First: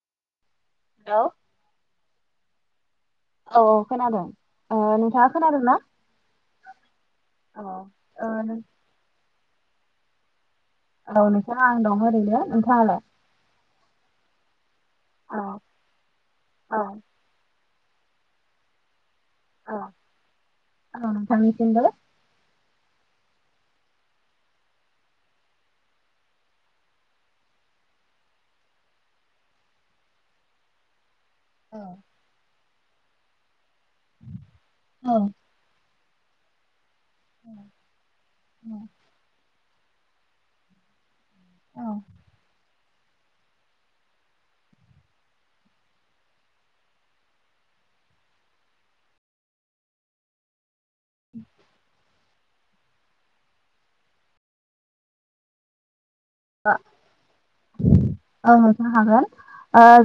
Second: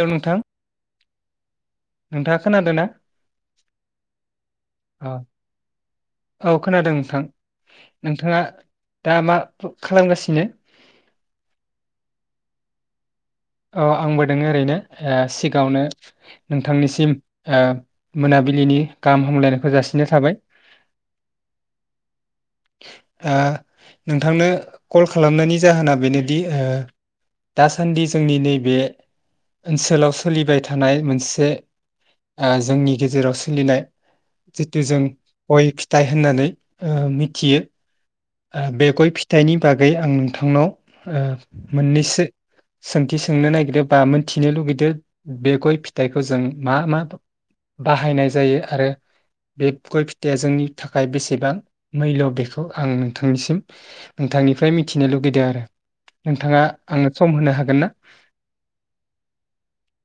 Hello नोंथां hello नोंथाङा खोनादो ना औऔ खोनादों ओ औ नोंथाङा खोनादोंना औ खोनादों नोंथां अह नोंथाङा ओ दा मा खालामगासिनो औ नोंथां आं दं ओरैनो नोंथाङालाय अ आंबो दोङो ओरैनो औ सिगाङावनो औ नोंथांनिसिम ओ मोनाबिलिनि गाहाम हामलायनायखौ औ जासिनाय थाबाय नोंथांनिसिमबो ओ नोंथांनो कल खालामनायनि जाहोना बेनोदि ओ दासान्दि जोंनि नैबे ओनसोलाव सोलिबाय थानाय मोनस से औ ओ जोंनि गेजेराव सोलिनाय। जितु जों औ बयबो। दाय होननानै ओ। फिसियो बे गय फिथाइनिफ्राय बागै आं नोंथांनाव ओ। औ मोननैसो सोंथि सोंनो नागिरो बा मोनथिनो लुबैदों बे गय फिथाइखौ जों मा-मा बाहायनाय जायो आरो बे गय फिथाइया जोंनि। थाखाय बेसेबां हेल' बेखौ आं नोंथांनिसिम नोंथांनिफ्राय मिथिनो लुगैदों आरो। नोंथाङा आंनो सम होनो हागोन ना? [unintelligible] औ नोंथां होनो हागोन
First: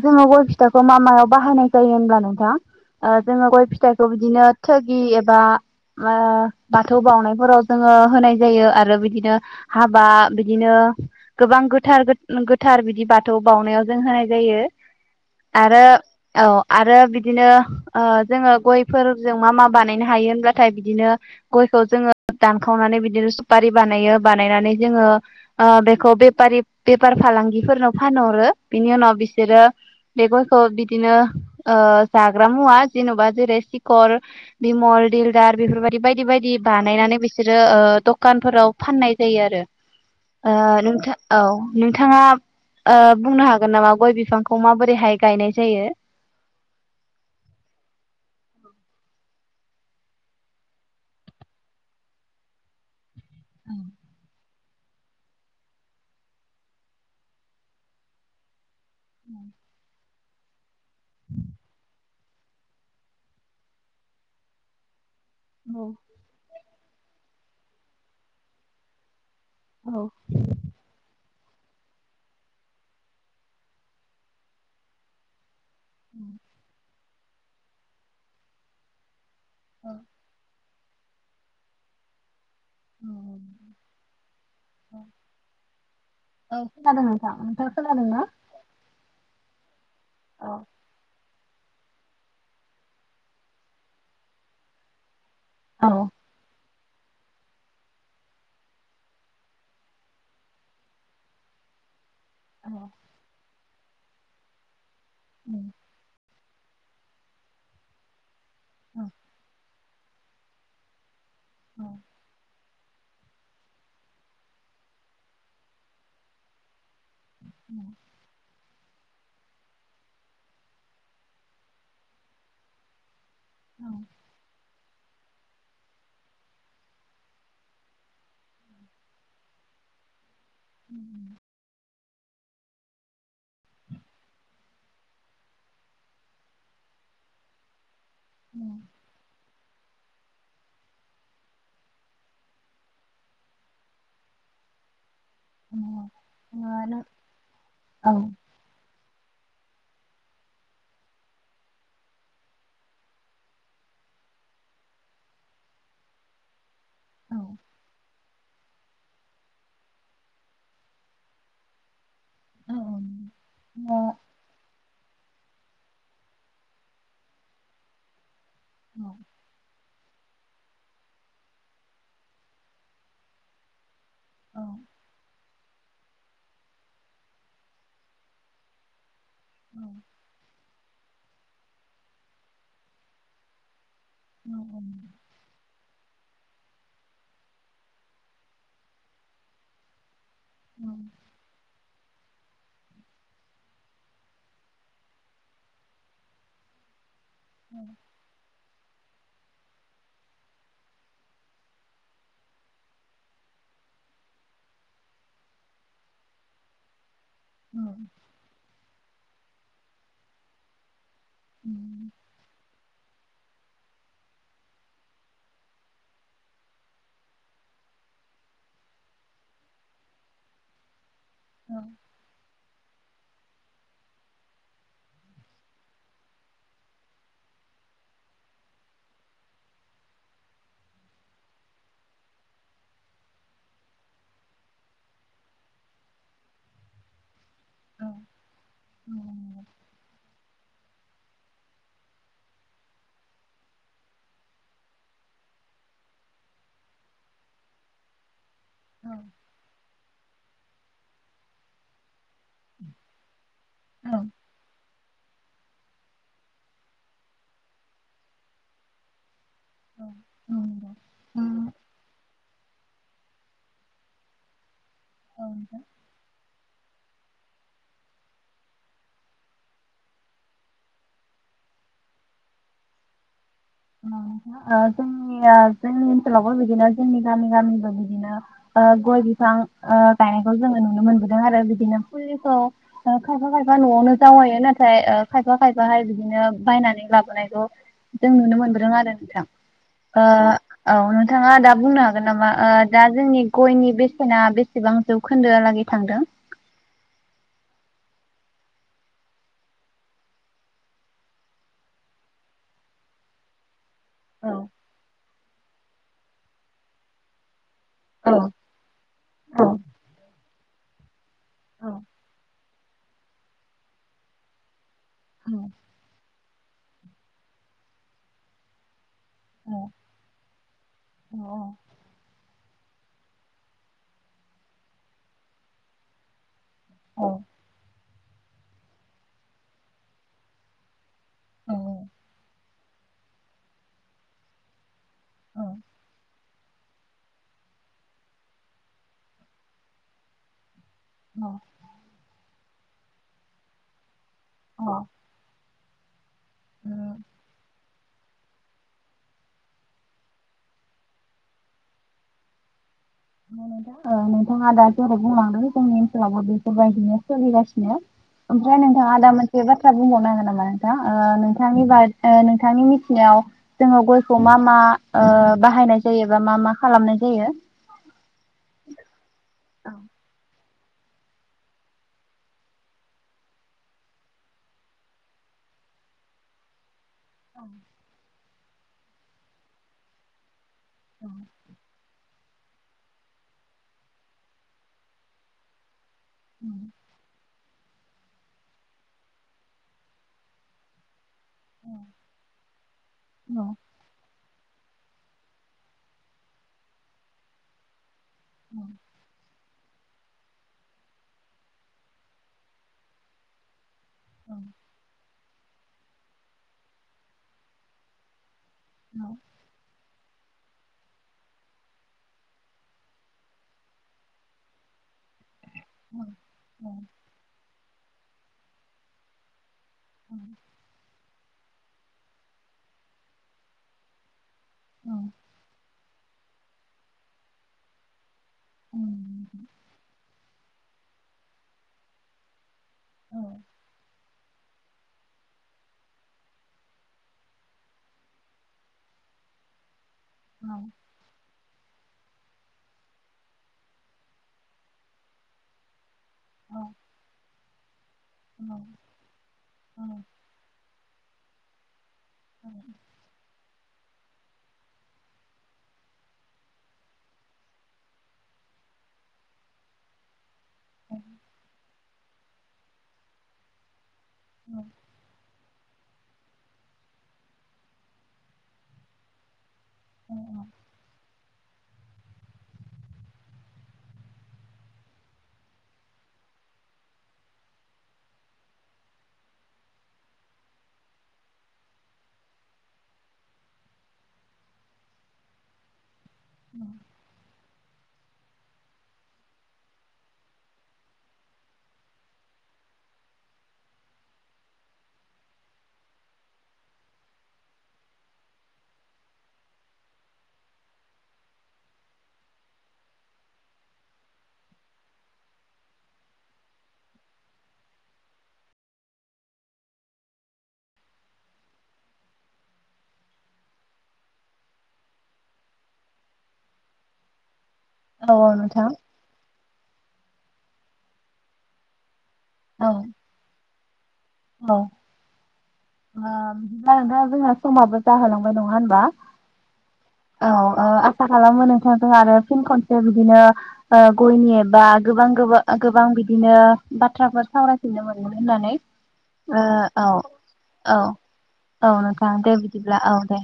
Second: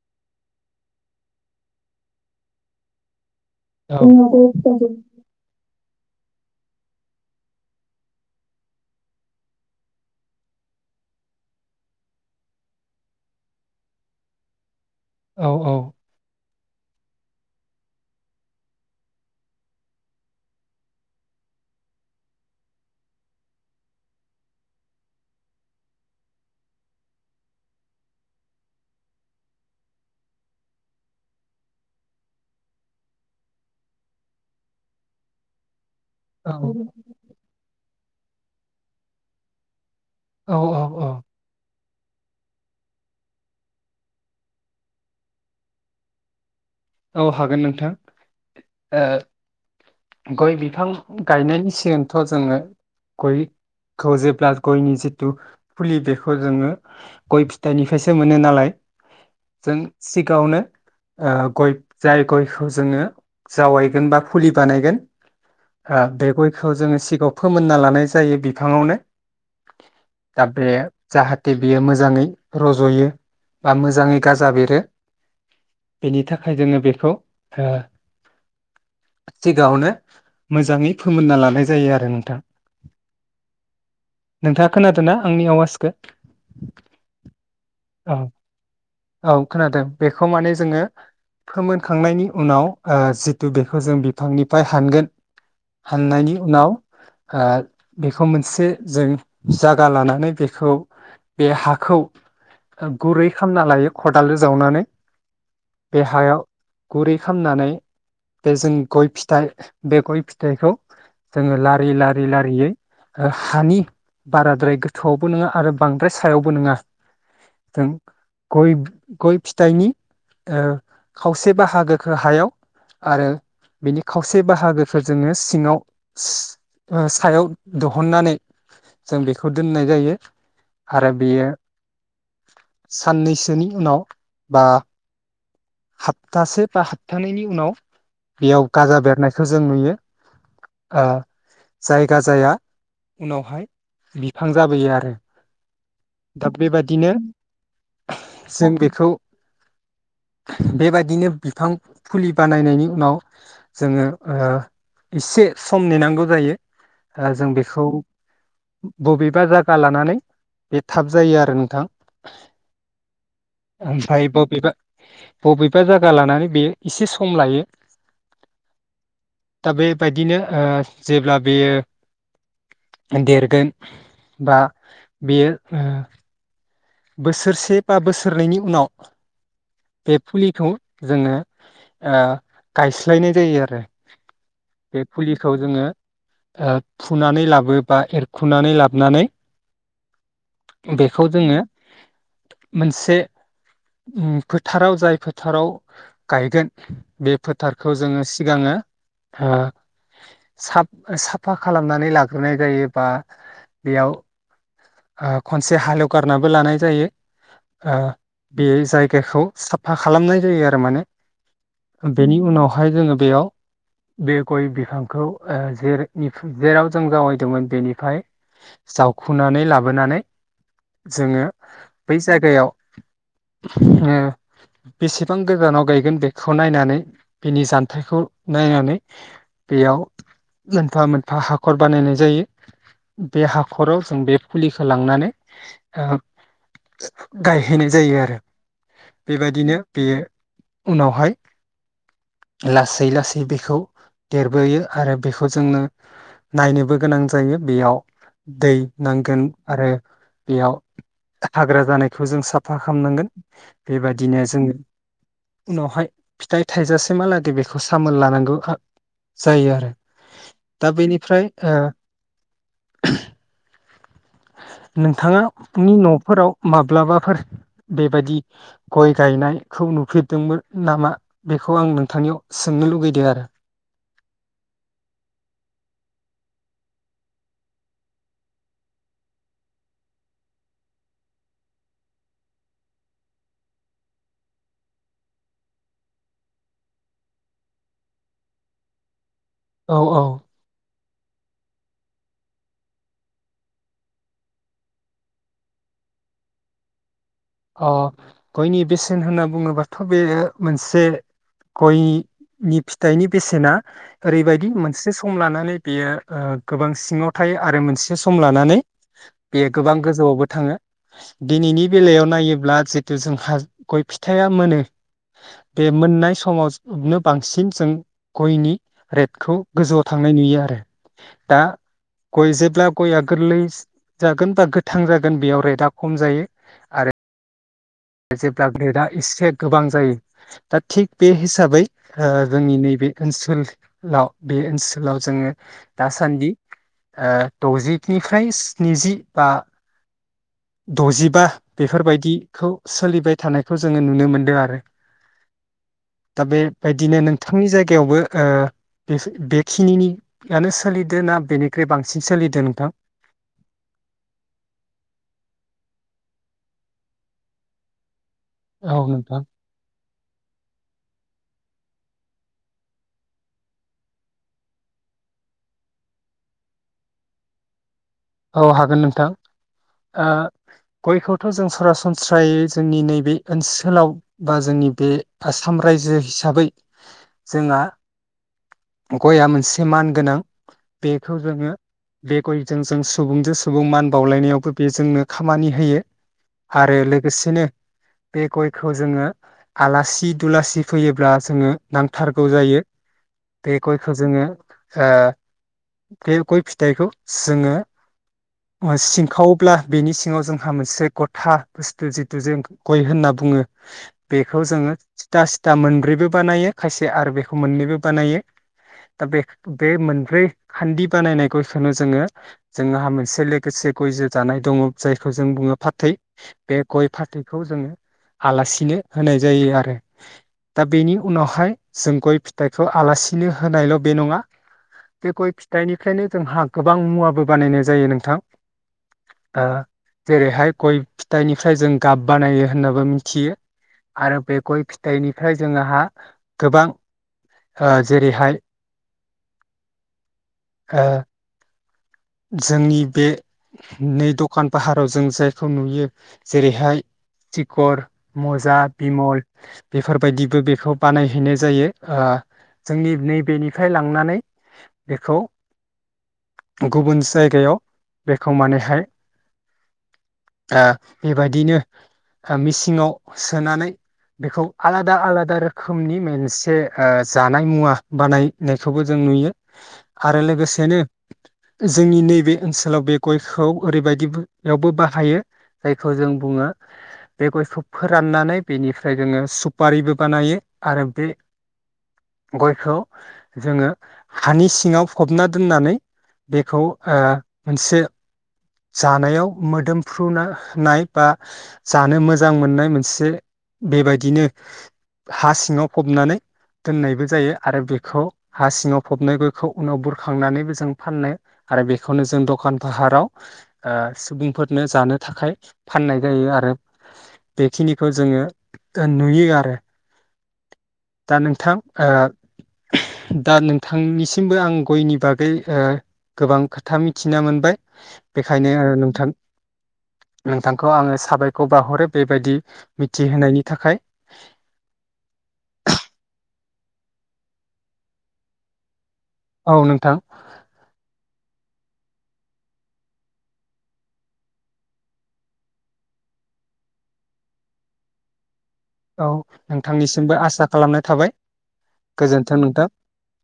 जोंनाव गय फिथ थाइखौ मा-मायाव बाहायनाय जायो होनब्ला नोंथां? जोङो गय औ फिथाइखौ बिदिनो थोगि एबा ओ बाथौ बावनायफोराव जोङो होनाय जायो आरो बिदिनो हाबा बिदिनो। गोबां गोथार-गोथार बिदि बाथौ बावउनायाव जों होनाय जायो। औ आरो औ। आरो बिदिनो ओ जोङो गयफोरजों मा-मा बानायनो हायो होनब्लााथाय बिदिनो गयखौ जोङो दानखावनानै बिदिनो सुपारि बानायो बानायनानै जोङो बे ओ बेफारि बेफार-फालांगिफोरनो फानहरो बिनि उनाव बिसोरो बे गयखौ बिदिनो ओ जाग्रा मुवा जेन'बा जेरै सिखर बिमल दिलदार बेफोरबायदि बायदि-बायदि बायदि औ बानायनानै बिसोरो ओ। दुखानफोराव फाननाय जायो आरो। [inaudible] आ नोंथां औ। नोंथाङा ओ बुंनो हागोन नामा गय बिफांखौ माबोरैहाय गायनाय जायो? औ हागोन नोंथां। गय बिफां गायनायनि सिगांथ' जोङो गय खौ जेब्ला जों गयनि जिथु फुलि बेखौ जोङो गय फिथाइनिफ्रायसो मोनो नालाय जों [inaudible] सिगाङावनो ओ गय। जाय गयखौ जोङो जावायगोन बा फुलि बानायगोन। औ हा बे गय बेखौ जोङो सिगाङाव फोमोनना लानाय जायो बिफाङावनो दाबे जाहाथे जे बियो मोजाङै रज'यो बा मोजाङै गाजा बेरो बेनि थाखाय जोङो बेखौ आ सिगाङावनो मोजाङै फोमोनना लानाय जायो आरो नोंथां। नोंथाङा खोनादोंना आंनि आवाजखौ? औ औ खोनादों बेखौ माने जोङो फोमोनखांनायनि उनाव ओ जिथु बेखौ जों बिफांनिफ्राय हानगोन हाननायनि उनाव ओ बेखौ मोनसे जों जागा लानानै बेखौ बे हाखौ गुरै खालामना लायो खदालजों जावनानै बे हायाव गुरै खालामनानै बे जों गय फिथाइ बे गय फिथाइखौ जोङो लारि लारि लारियै हानि बाराद्राय गोथौआवबो नङा आरो बांद्राय सायावबो नङा थां गय गय फिथाइनि ओ खावसे बाहागोखौ हायाव आरो बिनि खावसे बाहागो फोजोङो सिङाव सि ओ सायाव दहननानै जों बेखौ दोननाय जायो आरो बियो साननैसोनि उनाव बा हाप्तासे बा हाबथानैनि उनाव बेयाव गाजा बेरनायखौ जों नुयो आ जायगा जाया उनावहाय बिफां जाबोयो आरो दा बेबादिनो जों बेखौ बेबायदिनो बिफां फुलि बानायनायनि उनाव जोङो ओ इसे सम नेनांगौ जायो। आ जों बेखौ बबेबा जायगा लानानै बे थाब जायो आरो नोंथां। ओमफ्राय बबेबा बबेबा जायगा लानानै बेयो इसे सम लायो [inaudible] बायदिनो ओ जेब्ला बेयो देरगोन। बा बेयो ओ बोसोरसे बा बोसोरनैनि उनाव बे फुलिखौ जोङो ओ गायस्लायनाय जायो आरो बे फुलिखौ जोङो ओ फुनानै लाबो बा एरखुनानै लाबनानै बेखौ जोङो मोनसे उम फोथाराव जाय फोथाराव गायगोन बे फोथारखौ जोङो सिगाङो हा साफ-साफा खालामनानै लाग्रोनाय जायोबा बेयाव हा खनसे हालेवगारनाबो लानाय जायो। ओ बे जायगाखौ साफा खालामनाय जायो आरो माने बेनि उनाव बेहाय जोङो बेयाव बे गय बिफांखौ ओ जेरै जेराव जों जावायदोंमोन बेनिफ्राय जावखुनानै लाबो बोनानै जोङो बै जायगायाव उम बेसेबां गोजानाव गायगोन बेखौ नायनानै बेनि जानथायखौ नायनानै बेयाव मोनफा मोनफा हाखर बानायनाय जायो बे हाखराव जों बे फुलिखौ लांनानै ओ गायहैनाय जायो आरो बेबायदिनो बेयो उनावहाय लासै लासै बेखौ देरबोयो आरो बेखौ जोङो नायनोबो गोनां जायो बेयाव दै नां आरो बेयाव हाग्रा जानाय बेखौ जों साफा खामनांगोन बेबायदिनो जोङो उनावहाय फिथाइ थाइजासेमालादै बेखौ सामोल लानांगौ खा जायो आरो दा बेनिफ्राय ओ [unintelligible] नोंथाङानि न'फोराव माब्लाबाफोर बेबायदि गय गायनायखौ नुफेरदोंमोन नामा बेखौ आं नोंथांनियाव सोंनो लुगैदो आरो [unintelligible] ओ जोंनिया जोंनि ओनसोलावबो बिदिनो जोंनि गामि गामिबो बिदिनो ओ गय बिफां ओ गायनायखौ जोङो नुनो मोनबोदों आरो बिदिनो फुलिखौ ओ खायफा खायफा न'आवनो जावायो नाथाय ओ खायफा खायफाहाय बिदिनो बायनानै लाबोनायखौ जों नुनो मोन [unintelligible] आरो नोंथां ओ औ नोंथाङा दा बुंनो हागोन नामा ओ दा जोंनि गयनि बेसेना बेसेबां जौखोन्दो आलागै थांदों? अ गयनि बेसेन होनना बुङोबाथ' बे मोनसे गयनि फिथाइनि बेसेना। ओरैबायदि मोनसे सम लानानै बेयो ओ गोबां सिङावथायो। आरो मोनसे सम लानानै औ बेयो गोबां गोजौआवबो थाङो दिनैनि बेलायावनो ब्ला जितु जोंहा गय फिथाइा मोनो बे मोननाय सम समाव जनो बांसिन जों गयनि रेटखौ गोजौआव थांनाय नुयो आरो दा गय जे ब्ला गया गोरलै जागोन बा गोथां जागोन बेयाव रेटआ खम जायो आरो। जेब्ला ग्रेटआ एसे गोबां जायो दा थिग बे हिसाबै ओ जोंनि नैे बे ओनसोलाव बे ओनसोल लाव जोङो दासान्दि ओ द'जिनिफ्राय स्निजि बा दजिबा बेफोरबायदि खौ सोलिबाय थानायखौ जोङो नुनो मोनदों दो आरो दा बेबायदिनो नोंथांनि जाय गेवबो ओ बेखिनियानो सोलिदों ना बेनिख्रुइ बांसिन सोलिदों नोंथां? नोंथां नोंथाङा दा जेरै बुंलांदों जोंनि ओनसोलावबो बेफोरबायदिनो सोलिगासिनो ओमफ्राय औ नोंथाङा आदा नोंथां मोनसे बाथ्रा बुंबावनो हागोन नामा नोंथां जा ओ [unintelligible] नोंथांनि मिथिनायाव जोङो गयखौ मा मा ओ बाहायनाय जायो एबा मा मा खालामनाय जायो? औ हागोन नोंथां ओ। गयखौथ' जों सरासनस्रायै जोंनि नैबे ओनसोलाव बा जोंनि बे आसाम रायजो हिसाबै जोंहा गया मोनसे मान गोनां। बेखौ जोङो बे गयजों जों सुबुंजो सुबुं मान बावलायनायावबो बे जोंनो खामानि होयो। आरो लोगोसेनो बे गयखौ जोङो आलासि दुलासि फैयोब्ला जोङो नांथारगौ जायो। बे गयखौ जोङो ओ बे गय फिथाइखौ जोङो ओ सिंखाव अब्ला बेनि सिङाव जोंहा मोनसे गथा बुस्थु जिथु जों गय होनना बुङो। बेखौ जोङो स्था स्था मोनब्रैबो बानायो खायसे आरो बेखौ मोननैबो बानायो। दा बेख बे मोन ब्रै खान्दि बानायनाय गयखोनो जोङो जोंहा मोनसे लोगोसे गयजो जानाय दङो जायखौ जों बुङो फाथै। बे गय फाथैखौ जोङो आलासिनो होनाय जायो आरो दा बेनि उनावहाय जों गय फिथाइखौ आलासिनो होनायल' बे नङा बे गय फिथाइनि फ्रायनो जोंहा गोबां मुवाबो बानायनाय जायो नोंथां। ओ जेरैहाय गय फिथाइनिफ्राय जों गाब बानायो होननाबो मिथियो आरो बे गय फिथाइनिफ्राय जोंहा गोबां ओ जेरैहाय हो जोंनि बे नै दखान फाहाराव जों जायखौ नुयो जेरैहाय थिखर मजा बिमल बेफोर बायदिबो बेखौ बानाय बिनाय जायो। आं जोंनि नैबेनि फ्राय लांनानै बेखौ गुबुन जायगायाव बेखौ मानेहाय आ बेबायदिनो मिसिङाव सोनानै बेखौ आलादा आलादा रोखो रोखोमनि मोनसे ओ जानाय मुवा बानायनायखौबो जों नुयो आरो लोगोसेनो जोंनि नैबे ओनसोलाव बे गयखौ ओरैबायदियावबो बाहायो जायखौ जों बुङो बे गयखौ फोराननानै बेनिफ्राय जोङो सफारिबो बानायो आरो बे गयखौ जोङो हानि सिङाव फबना दोननानै बेखौ ओ मोनसे जानायाव मोदोमफ्रुनाय बा जानो मोजां मोननाय मोनसे बेबायदिनो हा सिङाव फबनानै दोननायबो जायो आरो बेखौ हा सिङाव फबनायखौ उनाव बुरखांनानैबो जों फाननाय आरो बेखौनो जों दखान फाहाराव सुबुंफोरनो जानो थाखाय फाननाय जायो आरो बेखिनिखौ जोङो नुयो आरो दा नोंथां दा नोंथांनिसिमबो आं गयनि बागै गोबां खोथा मिथिना मोनबाय। बेखायनो नोंथां नोंथांखौ आङो साबायखर बावहरो। बेबायदि मिथिहोनायनि थाखाय। औ। ओ बिदिब्ला नोंथां जोंना समाबो जाहोलांबाय नङा होमबा औ नोंथां। आसा खालामो नोंथांजों आरो फिन खनसे बिदिनो ओ गयनि एबा गोबां गोबा गोबां बिदिनो बाथ्राफोर सावरायफिननो मोनगोन होननानै। औ ओ औ नोंथांनिसिमबो आसा औ खालामनाय थाबाय औ नोंथां दे गोजोन्थों नोंथां बिदिब्ला औ दे।